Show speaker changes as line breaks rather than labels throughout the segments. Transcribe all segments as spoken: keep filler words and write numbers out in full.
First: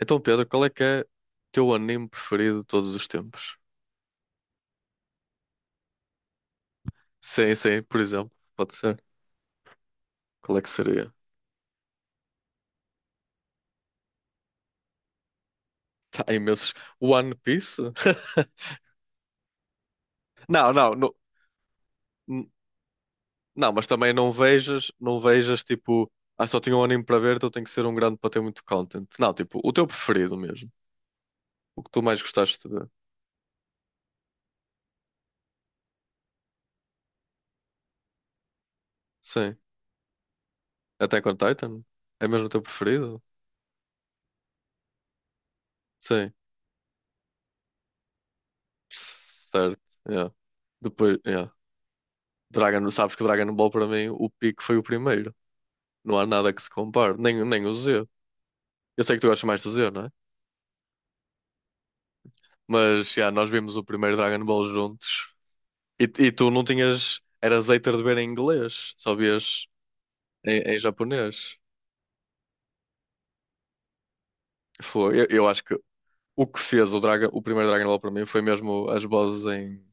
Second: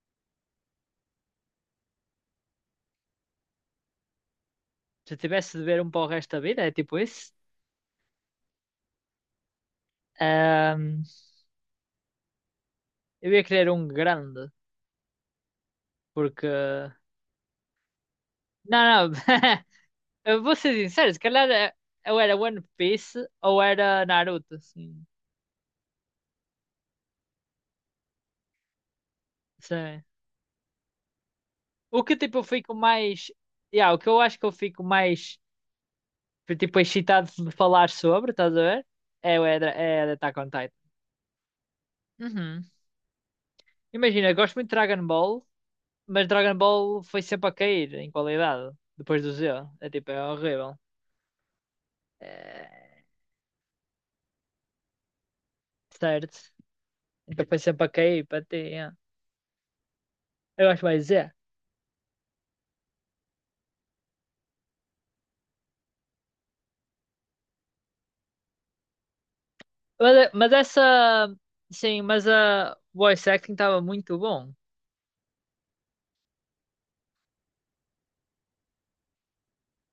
Então, Pedro, qual é que é o teu anime preferido de todos os tempos?
Se eu tivesse de beber um para o resto da vida, é tipo isso.
Sim, sim, por exemplo, pode ser. Qual é que
Ahm,
seria?
eu ia querer um grande,
Tá, há imensos.
porque.
One Piece?
Não, não. Eu vou
Não,
ser
não,
sincero,
não,
se calhar eh, eu era
n-
One Piece ou
não, mas
era
também não
Naruto,
vejas,
assim.
não vejas tipo, ah, só tinha um anime para ver, então tem que ser um grande para ter muito content. Não, tipo, o teu
Sim.
preferido mesmo. O que tu
O que
mais
tipo eu
gostaste de
fico
ver.
mais. Yeah, o que eu acho que eu fico mais tipo excitado de falar sobre, estás a ver? É, o-
Sim.
é, da- é da Attack on Titan.
Attack on Titan? É mesmo o teu
Uhum.
preferido?
Imagina, eu gosto muito de Dragon Ball, mas
Sim.
Dragon Ball foi sempre a cair em qualidade, depois do Z.
Certo.
É tipo, é
Yeah.
horrível.
Depois, yeah. Dragon,
É,
sabes que Dragon Ball para mim, o pico foi o primeiro. Não há
Certo.
nada que se compare, nem,
Então foi
nem o
sempre para
Z.
cair, para ter. yeah.
Eu sei que tu gostas mais do Z, não é?
Eu acho mais é.
Mas já, nós vimos o primeiro Dragon Ball juntos e, e tu não tinhas. Eras hater de ver em inglês, só vias
Mas, é, mas
em, em
essa.
japonês.
Sim, mas a voice acting estava muito bom
Foi. Eu, eu acho que o que fez o, Draga, o primeiro Dragon Ball para mim foi mesmo as vozes em,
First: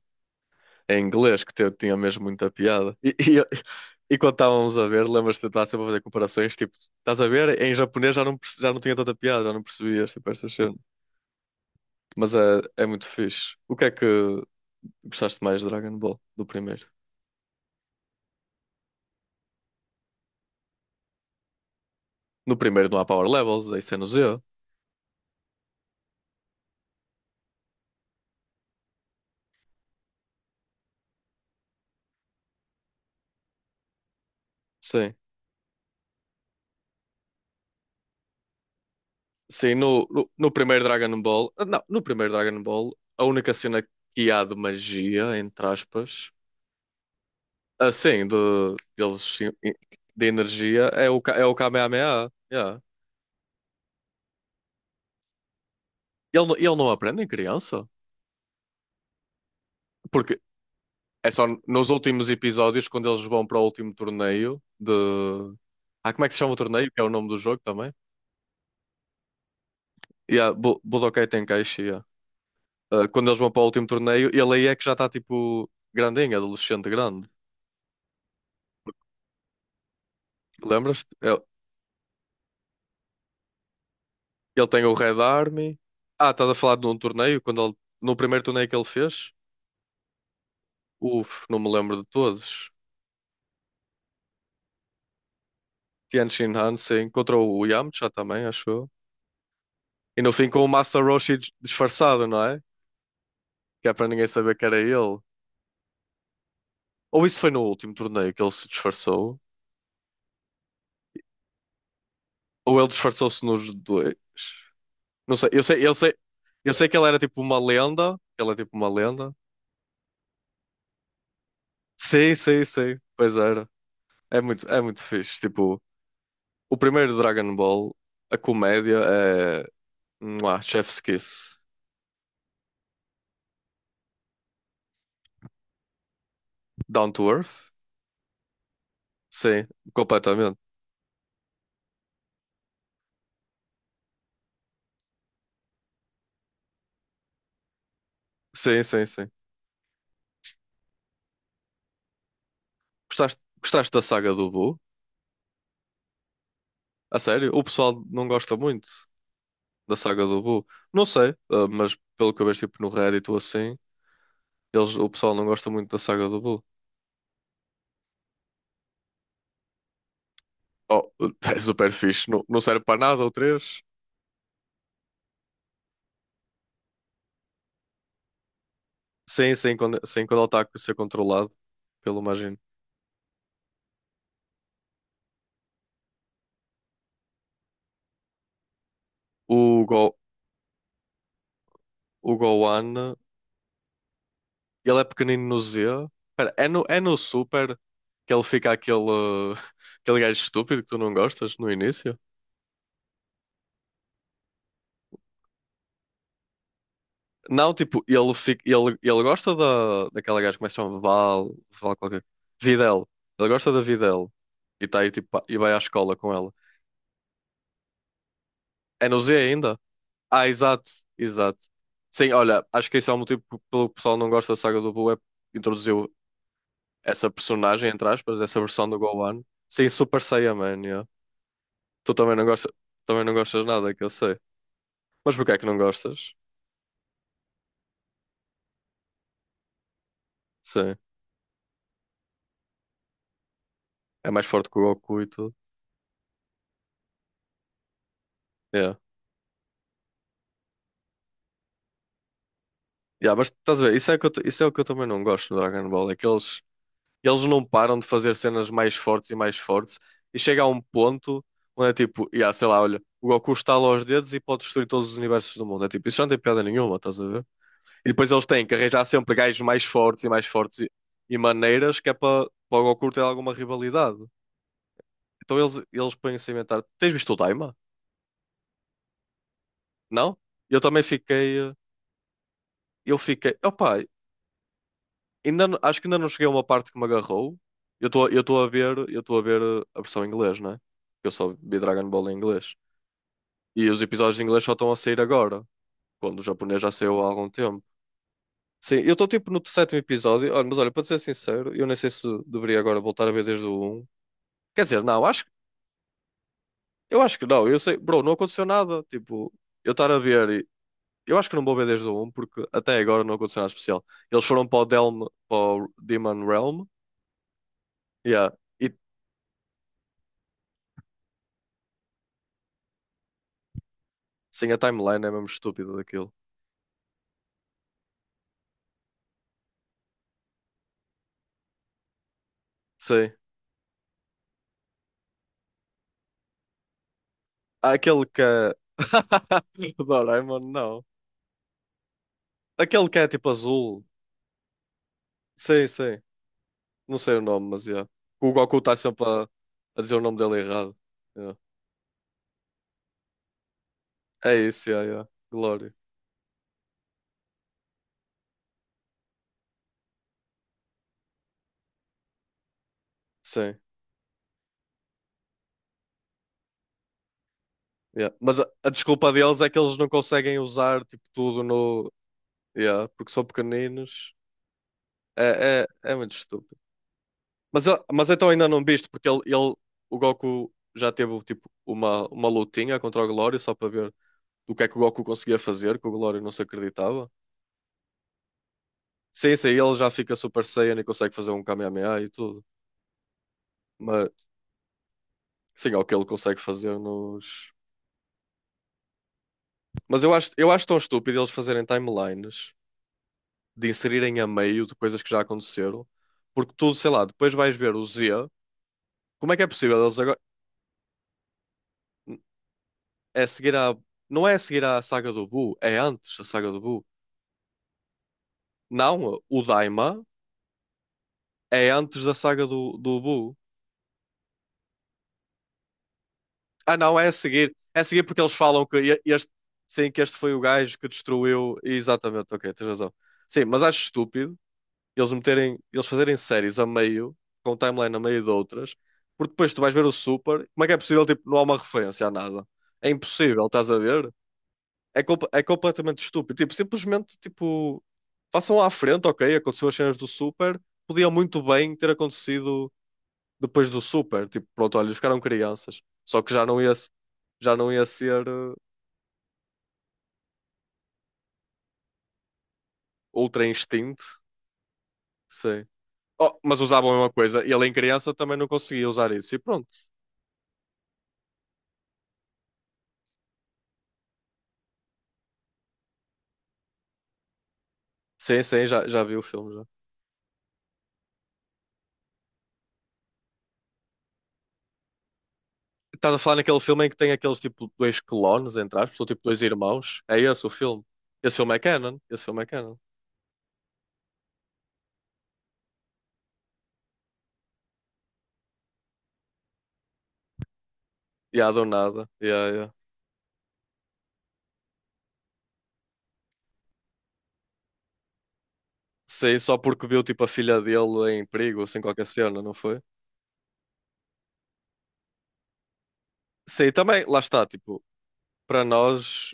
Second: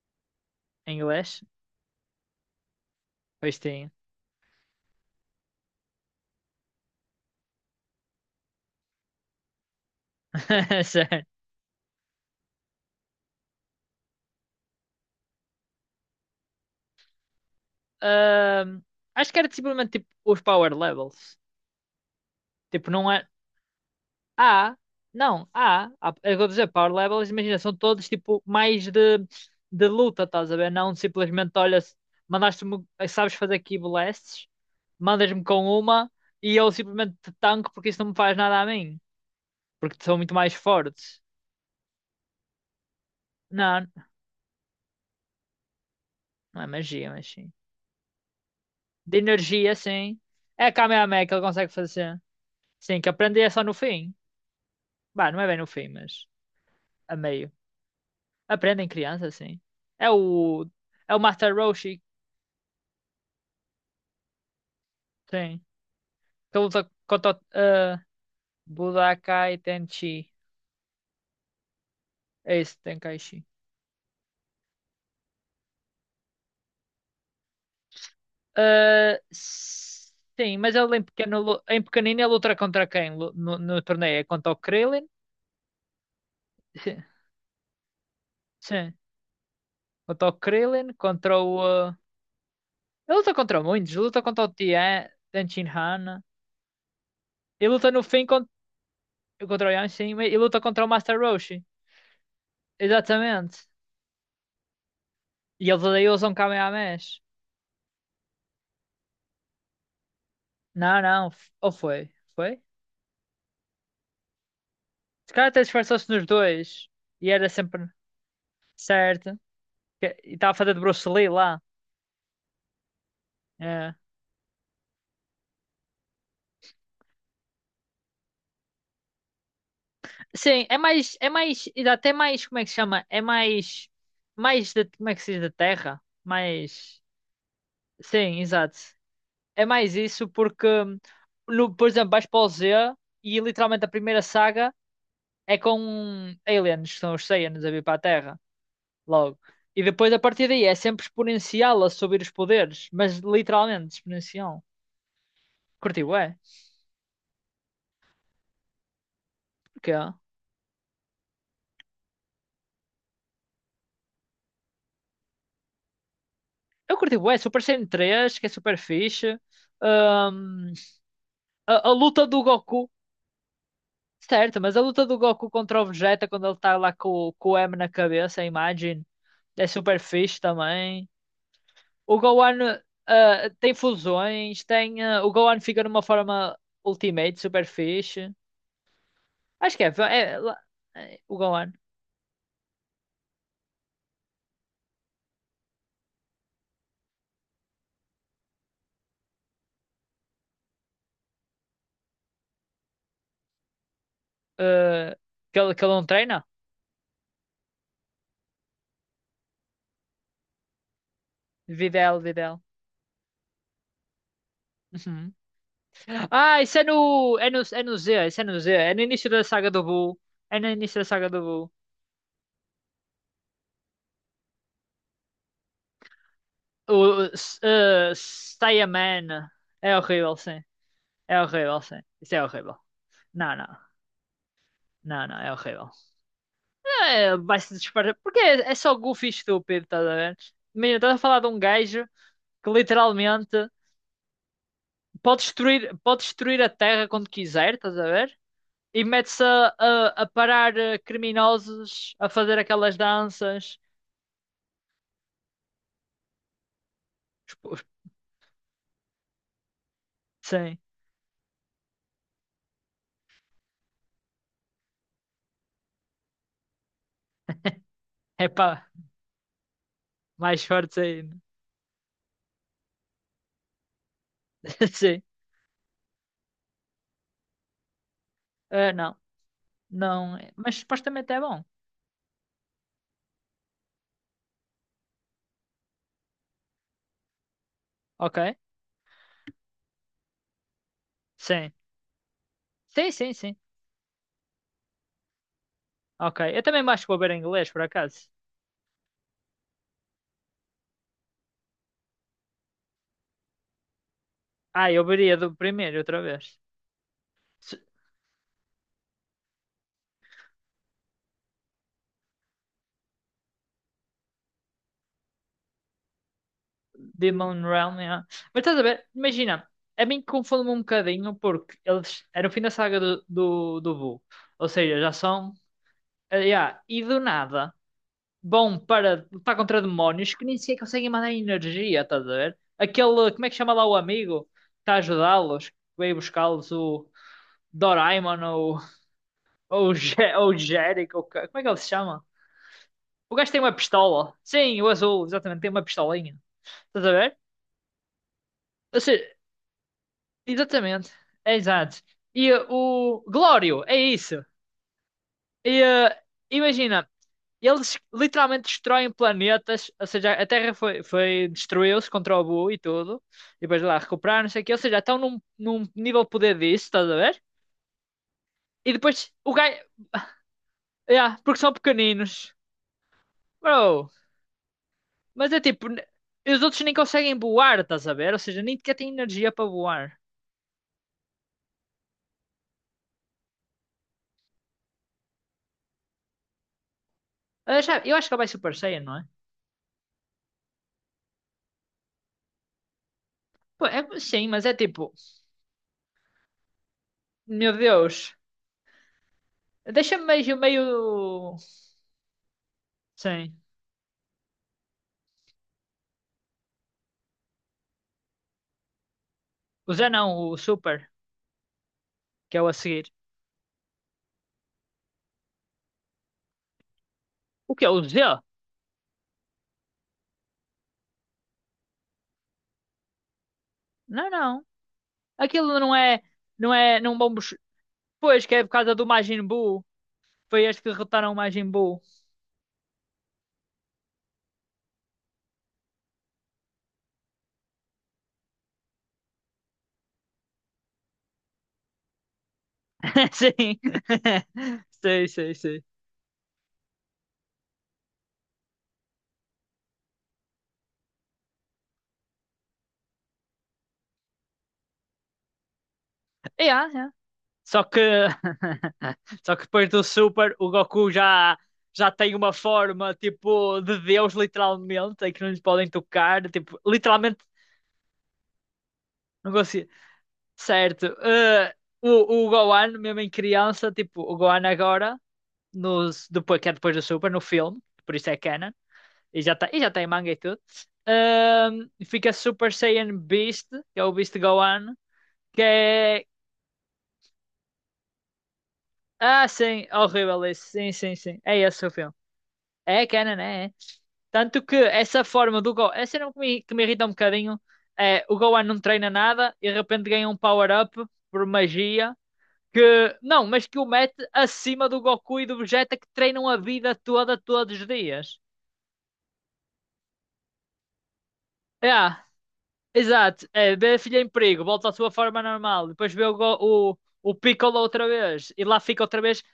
em
em
inglês.
inglês, que te- tinha mesmo muita piada. E, e,
Pois tem.
e quando estávamos a ver, lembras-te de estar sempre a fazer comparações, tipo, estás a ver? Em japonês já não, perce- já não tinha tanta piada, já não percebias, tipo, estas cenas.
Certo.
Mas é, é muito fixe. O que é que, Gostaste mais de Dragon Ball do primeiro?
Ahm, Acho que era simplesmente tipo os power levels.
No primeiro
Tipo,
não há
não
Power
é.
Levels, isso é no Z.
Há, não, há, há, é o que eu estou a dizer, power levels, imagina, são todos tipo mais de, de luta, estás a ver? Não simplesmente, olha, se- mandaste-me, sabes fazer key blasts,
Sim.
mandas-me com uma e eu simplesmente te tanco porque isso não me faz nada a mim,
Sim,
porque
no,
são
no,
muito
no
mais
primeiro
fortes.
Dragon Ball. Ah, Não, no primeiro Dragon Ball, a única cena
Não,
que há de magia, entre aspas,
não é magia, mas sim.
assim, de,
De
deles,
energia, sim.
de
É a
energia, é o,
Kamehameha que
Ka-
ele
é o
consegue fazer.
Kamehameha. Yeah.
Sim, que aprende é só no fim. Bah, não é bem no fim, mas
Ele, não- ele não
a
aprende em
meio.
criança?
Aprende em criança, sim. É
Porque
o, é o
é só
Master
nos
Roshi,
últimos episódios, quando eles vão para o último torneio de.
sim.
Ah, como é que se chama o
Kabuto-
torneio? Que é o nome do
Koto-
jogo também?
ah, Budokai Tenchi.
Yeah, Bu- Budokai Tenkaichi. Yeah.
É esse,
Uh, quando eles
Tenkaichi.
vão para o último torneio, ele aí é que já está tipo grandinho, adolescente grande.
Ah, sim, mas ele em
Lembras-te?
pequeno,
Ele,
lu- em pequenino ele luta contra quem lu- no, no torneio? É contra o
ele tem o
Krillin?
Red Army. Ah, estás a falar de um torneio? Quando ele, no primeiro torneio que ele
Sim,
fez?
contra o Krillin, contra
Uf, não
o...
me lembro
ah,
de todos.
ele luta contra muitos, ele luta contra o Tien, Tenchin Hana.
Tianjin Hansen contra o
Ele luta no
Yamcha
fim
também,
contra,
acho eu.
contra o Yamcha
E
mas
no
ele
fim
luta
com o
contra o
Master
Master
Roshi dis-
Roshi.
disfarçado, não é?
Exatamente.
Que é para ninguém saber que era ele.
E eles daí usam Kamehamehas.
Ou isso foi no último torneio que ele se disfarçou?
Não, não, f- ou foi? Foi?
Ou ele disfarçou-se nos dois?
Esse
Não
cara
sei,
até
eu sei, eu
disfarçou-se
sei,
nos
eu sei
dois.
que ele era
E
tipo
era
uma
sempre.
lenda, que ele é tipo uma lenda,
Certo. Que- E estava a fazer de Bruce Lee lá.
sim, sim, sim. Pois era.
É.
É muito, é muito fixe. Tipo, o primeiro Dragon Ball, a comédia é. Mua,
Sim, é
Chef's
mais, é
Kiss.
mais, e dá até mais, como é que se chama? É mais, mais, de, como é que se diz, da terra? Mais,
Down to Earth?
sim, exato. É
Sim,
mais isso
completamente.
porque, no, por exemplo, vais para o Z e literalmente a primeira saga é com aliens, que são os Saiyans a vir para a Terra,
Sim, sim, sim.
logo. E depois a partir daí é sempre exponencial a subir os poderes, mas
Gostaste, gostaste
literalmente
da saga do
exponencial.
Boo?
Curti, ué?
A sério? O pessoal não gosta muito da
Porquê?
saga do Boo. Não sei, ah, mas pelo que eu vejo tipo, no Reddit ou assim, eles, o pessoal não gosta muito da saga do Boo.
Eu curti bué, Super Saiyan três, que é super fixe. Ahm,
Oh, é
a,
super
a luta
fixe.
do
Não, não serve
Goku,
para nada o três.
certo, mas a luta do Goku contra o Vegeta quando ele tá lá com, com o M na cabeça, a imagem,
Sim,
é
sim, quando,
super
sim, quando
fixe
ele está a ser
também.
controlado
O
pelo Majin.
Gohan, ah, tem fusões, tem, ah, o Gohan fica numa forma Ultimate, super fixe. Acho que
O,
é,
Go,
é, lá- é, o Gohan.
o Gohan, ele é pequenino no Z. Pera, é no, é no Super que ele fica aquele, aquele gajo estúpido que tu não gostas no início?
ah, que, ele, que ele não treina?
Não, tipo, ele, fica, ele, ele gosta da, daquela gaja que começa a Val, Val
Videl,
qualquer.
Videl.
Videl. Ele gosta da Videl. E tá aí, tipo, pa- e vai à escola com ela.
Ah, isso é no. É no, é no Z, isso é no Z. É no
É no
início
Z
da saga
ainda?
do Boo.
Ah,
É no
exato,
início da saga do
exato.
Boo.
Sim, olha, acho que esse é o motivo pelo que o pessoal não gosta da saga do Boo, é introduzir
O.
essa
s-
personagem, entre
eh,
aspas, essa versão do Gohan,
Saiyaman.
sem
É
Super
horrível, sim.
Saiyaman, yeah.
É horrível, sim.
Tu também
Isso é
não gostas,
horrível.
também não
Não,
gostas
não.
nada, que eu sei.
Não,
Mas
não, é
porquê é que não
horrível.
gostas?
É, vai-se disparar. Porque é, é só goofy e estúpido, estás a ver?
Sim,
Imagina, estás a falar de um gajo que literalmente
é mais forte que o Goku e
pode
tudo.
destruir, pode destruir a Terra quando quiser, estás a ver?
Yeah.
E mete-se a, a, a parar eh, criminosos, a fazer aquelas
Yeah, mas
danças.
estás a ver, isso é, que eu, t- isso é o que eu também não gosto no Dragon Ball, é que eles, eles
Os-
não
os-
param de fazer cenas mais fortes e mais fortes, e chega a
Sim.
um ponto onde é tipo, yeah, sei lá, olha, o Goku estala os dedos e pode destruir todos os universos do mundo. É tipo, isso já não tem piada nenhuma, estás a ver? E depois eles têm que
Epá,
arranjar sempre gajos mais fortes e mais
mais
fortes e,
fortes
e
ainda.
maneiras que é para para o Goku ter alguma rivalidade.
Sim.
Então eles, eles põem-se a inventar. Tens visto o Daima?
Ah, não,
Não?
não. é- Mas
Eu também
supostamente é
fiquei.
bom.
eh, Eu fiquei. Opa, ainda, não- acho que ainda não cheguei a uma parte que me agarrou. Eu estou eu
Ok.
estou a ver, eu estou a ver eh, a versão em inglês, né? Eu só
Sim.
vi Dragon Ball em inglês.
Sim, sim, sim.
E os episódios em inglês só estão a sair agora,
Ok.
quando o
Eu
japonês
também
já
acho que vou
saiu há
ver em
algum
inglês, por
tempo.
acaso.
Sim, eu estou tipo no sétimo episódio. Olha, mas olha, para te ser sincero, eu nem sei se deveria agora voltar a ver desde o um. Quer
Ah,
dizer,
eu
não,
veria
acho,
do primeiro outra vez.
eu acho que não. Eu
S-
sei, bro, não aconteceu nada. Tipo, eu estar a ver. e- Eu acho que não vou ver desde o um porque até agora não aconteceu nada especial. Eles foram para o, Delm, para o Demon Realm.
Demon Realm, yeah.
Yeah.
Mas estás a
E
ver? Imagina, a mim confunde-me um bocadinho porque eles. Era o fim da saga do, do, do Boo. Ou
sim, a
seja, já
timeline é mesmo
são.
estúpida daquilo.
Ah, yeah. E do nada. Bom para lutar contra demónios que nem sequer conseguem mandar energia, estás a ver? Aquele,
Sim.
como é que chama lá o amigo, que está a ajudá-los, que veio buscá-los, o
Há aquele que
Doraemon
é.
ou, ou, o
O
Je- ou o
Doraemon, não.
Jericho, ou ca- como é que ele se chama?
Aquele que é
O
tipo
gajo tem uma
azul.
pistola. Sim, o azul, exatamente, tem uma
Sim, sim.
pistolinha. Estás a
Não sei
ver?
o nome, mas yeah. O Goku está
Ou seja,
sempre a, a dizer o nome dele errado.
exatamente, é
Yeah.
exato. E uh, o Glório, é isso.
É isso, yeah, yeah.
E
Glória.
uh, imagina, E Eles literalmente destroem planetas, ou seja, a Terra foi, foi destruiu-se contra o Boo e tudo, e
Sim.
depois lá recuperaram, não sei o quê, ou seja, estão num, num, nível de poder disso, estás a ver?
Yeah. Mas a, a
E depois
desculpa
o
deles é que
gajo,
eles não conseguem usar tipo
yeah, porque
tudo
são
no.
pequeninos,
Yeah, porque são
bro,
pequeninos.
mas é
É,
tipo, n-
é, é muito
os
estúpido.
outros nem conseguem voar,
Mas, a-
estás a
mas
ver? Ou
então
seja,
ainda
nem
não
sequer
viste,
têm
porque ele,
energia para
ele,
voar.
o Goku já teve tipo uma, uma lutinha contra o Glória só para ver do que é que o Goku conseguia fazer, que o Glória não se acreditava.
Ah já, eu acho que ele vai Super Saiyan, não é?
Sim, sim, ele já fica Super Saiyan e consegue fazer um Kamehameha e tudo.
Pô, é-
Mas
sim, mas é tipo,
sim, é o que ele consegue fazer nos.
meu Deus,
Mas
deixa-me
eu acho,
meio,
eu acho tão estúpido eles
meio,
fazerem timelines.
sim,
De inserirem a meio de coisas que já aconteceram, porque tudo, sei lá, depois vais ver o Z. Como é que é
o
possível
Z
eles agora.
não, o Super, que é o a seguir.
É seguir a. Não é seguir a saga do Buu, é antes da saga do Buu.
O que é o Z?
Não, o Daima é antes da saga do, do Buu.
Não, não. Aquilo não é, não
Ah,
é, não
não, é a
vão bus-
seguir. É a seguir porque
Pois
eles
que é por
falam
causa
que
do
e-
Majin
este.
Buu.
Sim, que este foi o
Foi eles que
gajo que
derrotaram o Majin
destruiu.
Buu.
Exatamente, ok, tens razão. Sim, mas acho estúpido eles meterem, eles fazerem séries a meio, com um timeline a meio de outras, porque depois tu vais ver o Super, como é que é possível, tipo, não há uma referência a nada? É impossível,
Sim.
estás a ver? É,
Sei,
compa-
sei,
é
sei.
completamente estúpido. Tipo, simplesmente, tipo, façam lá à frente, ok, aconteceu as cenas do Super, podia muito bem ter acontecido depois do Super, tipo, pronto, olha, eles ficaram crianças, só que já não
Yeah,
ia, se-
yeah.
já
Só
não
que
ia ser eh,
só que depois do Super, o Goku já já tem uma forma
Ultra
tipo de
Instinct,
Deus literalmente, em que não lhes
sei.
podem tocar,
Oh,
tipo,
mas usavam a mesma
literalmente
coisa. E ele em criança também não conseguia usar
não
isso. E pronto.
consigo. Certo. eh, o o Gohan mesmo em criança, tipo, o Gohan agora nos depois que é depois do Super no filme, por isso é
Sim,
canon.
sim, já, já vi o
E já está e
filme.
já tem manga e tudo. Ahm, fica Super Saiyan Beast, que é o Beast Gohan, que é.
Estás a falar naquele filme em que tem aqueles tipo dois clones, entre aspas, ou tipo
Ah,
dois
sim,
irmãos? É
horrível esse.
esse o
Sim,
filme?
sim, sim.
Esse
É
filme é
esse o filme.
canon? Esse filme é canon.
É canon, é. é. Tanto que essa forma do Gohan. Essa cena que me, que me, irrita um bocadinho é o Gohan não treina nada e de repente ganha um power-up por
E yeah, do
magia.
nada. Yeah, yeah.
Que, não, mas que o mete acima do Goku e do Vegeta que treinam a vida toda, todos os dias.
Sei, só porque viu tipo a filha dele em perigo,
É,
sem qualquer cena, não foi?
exato, é, vê a filha em perigo, volta à sua forma normal, depois vê o, go-
Sim
o,
também,
o
lá está,
Piccolo
tipo,
outra vez e lá
para
fica outra vez,
nós,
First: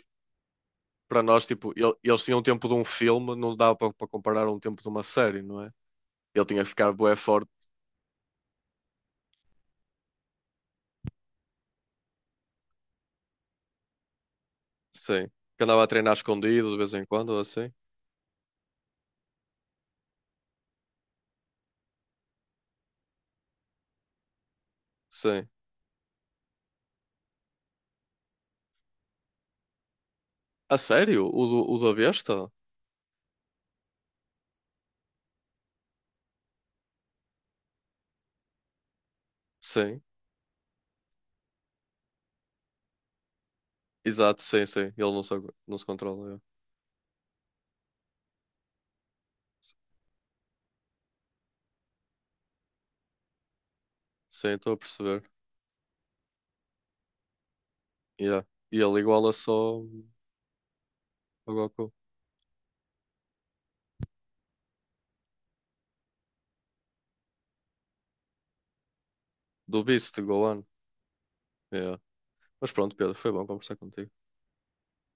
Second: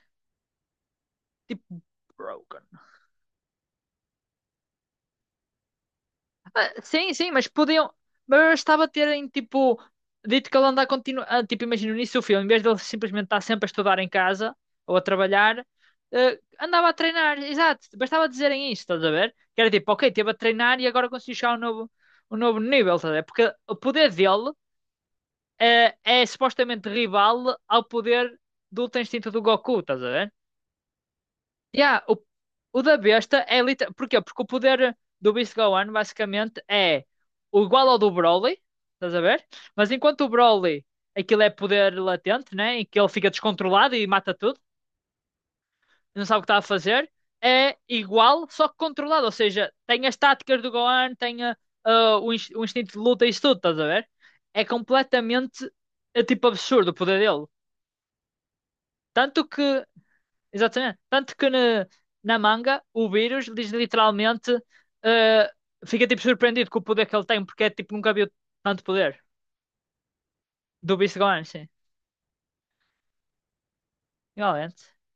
para nós, tipo,
tipo,
ele- eles tinham o
broken.
tempo de um filme, não dava para para comparar um tempo de uma série, não é? Ele tinha que
Ah,
ficar
sim,
bué
sim, mas
forte,
podiam. Mas bastava terem, tipo, dito que ele anda a continuar. Ah, tipo, imagina no início do filme, em vez de ele simplesmente estar sempre a estudar em casa ou a
sim.
trabalhar,
Que andava a treinar
eh,
escondido de
andava a
vez em quando,
treinar,
ou assim.
exato, bastava dizerem isto, estás a ver? Que era tipo, ok, esteve a treinar e agora conseguiu chegar a um novo, um novo nível, estás a ver? Porque o poder dele.
Sim.
eh, é supostamente rival ao poder do Ultra Instinto do Goku, estás a ver?
A sério? O do, o da
Yeah, o,
besta?
o da besta é literalmente. Porquê? Porque o poder do Beast Gohan basicamente é o igual ao do Broly, estás a ver? Mas
Sim.
enquanto o Broly, aquilo é poder latente, né? Em que ele fica descontrolado e mata
Exato,
tudo,
sim, sim. Ele não se, não se
não
controla.
sabe
É.
o que está a fazer, é igual, só que controlado. Ou seja, tem as táticas do Gohan, tem ah, ah, o, ins- o instinto de luta e isso tudo, estás a ver?
Sim,
É
estou a perceber.
completamente é tipo absurdo o poder dele.
Yeah. E ele iguala
Tanto
só
que,
o
exatamente, tanto que na,
Goku.
na manga o vírus diz literalmente, eh, fica tipo surpreendido com o poder que ele tem, porque é tipo nunca viu tanto poder
Do Beast, Gohan.
do Beast Gone, sim,
Yeah. Mas pronto, Pedro, foi bom conversar contigo.
igualmente.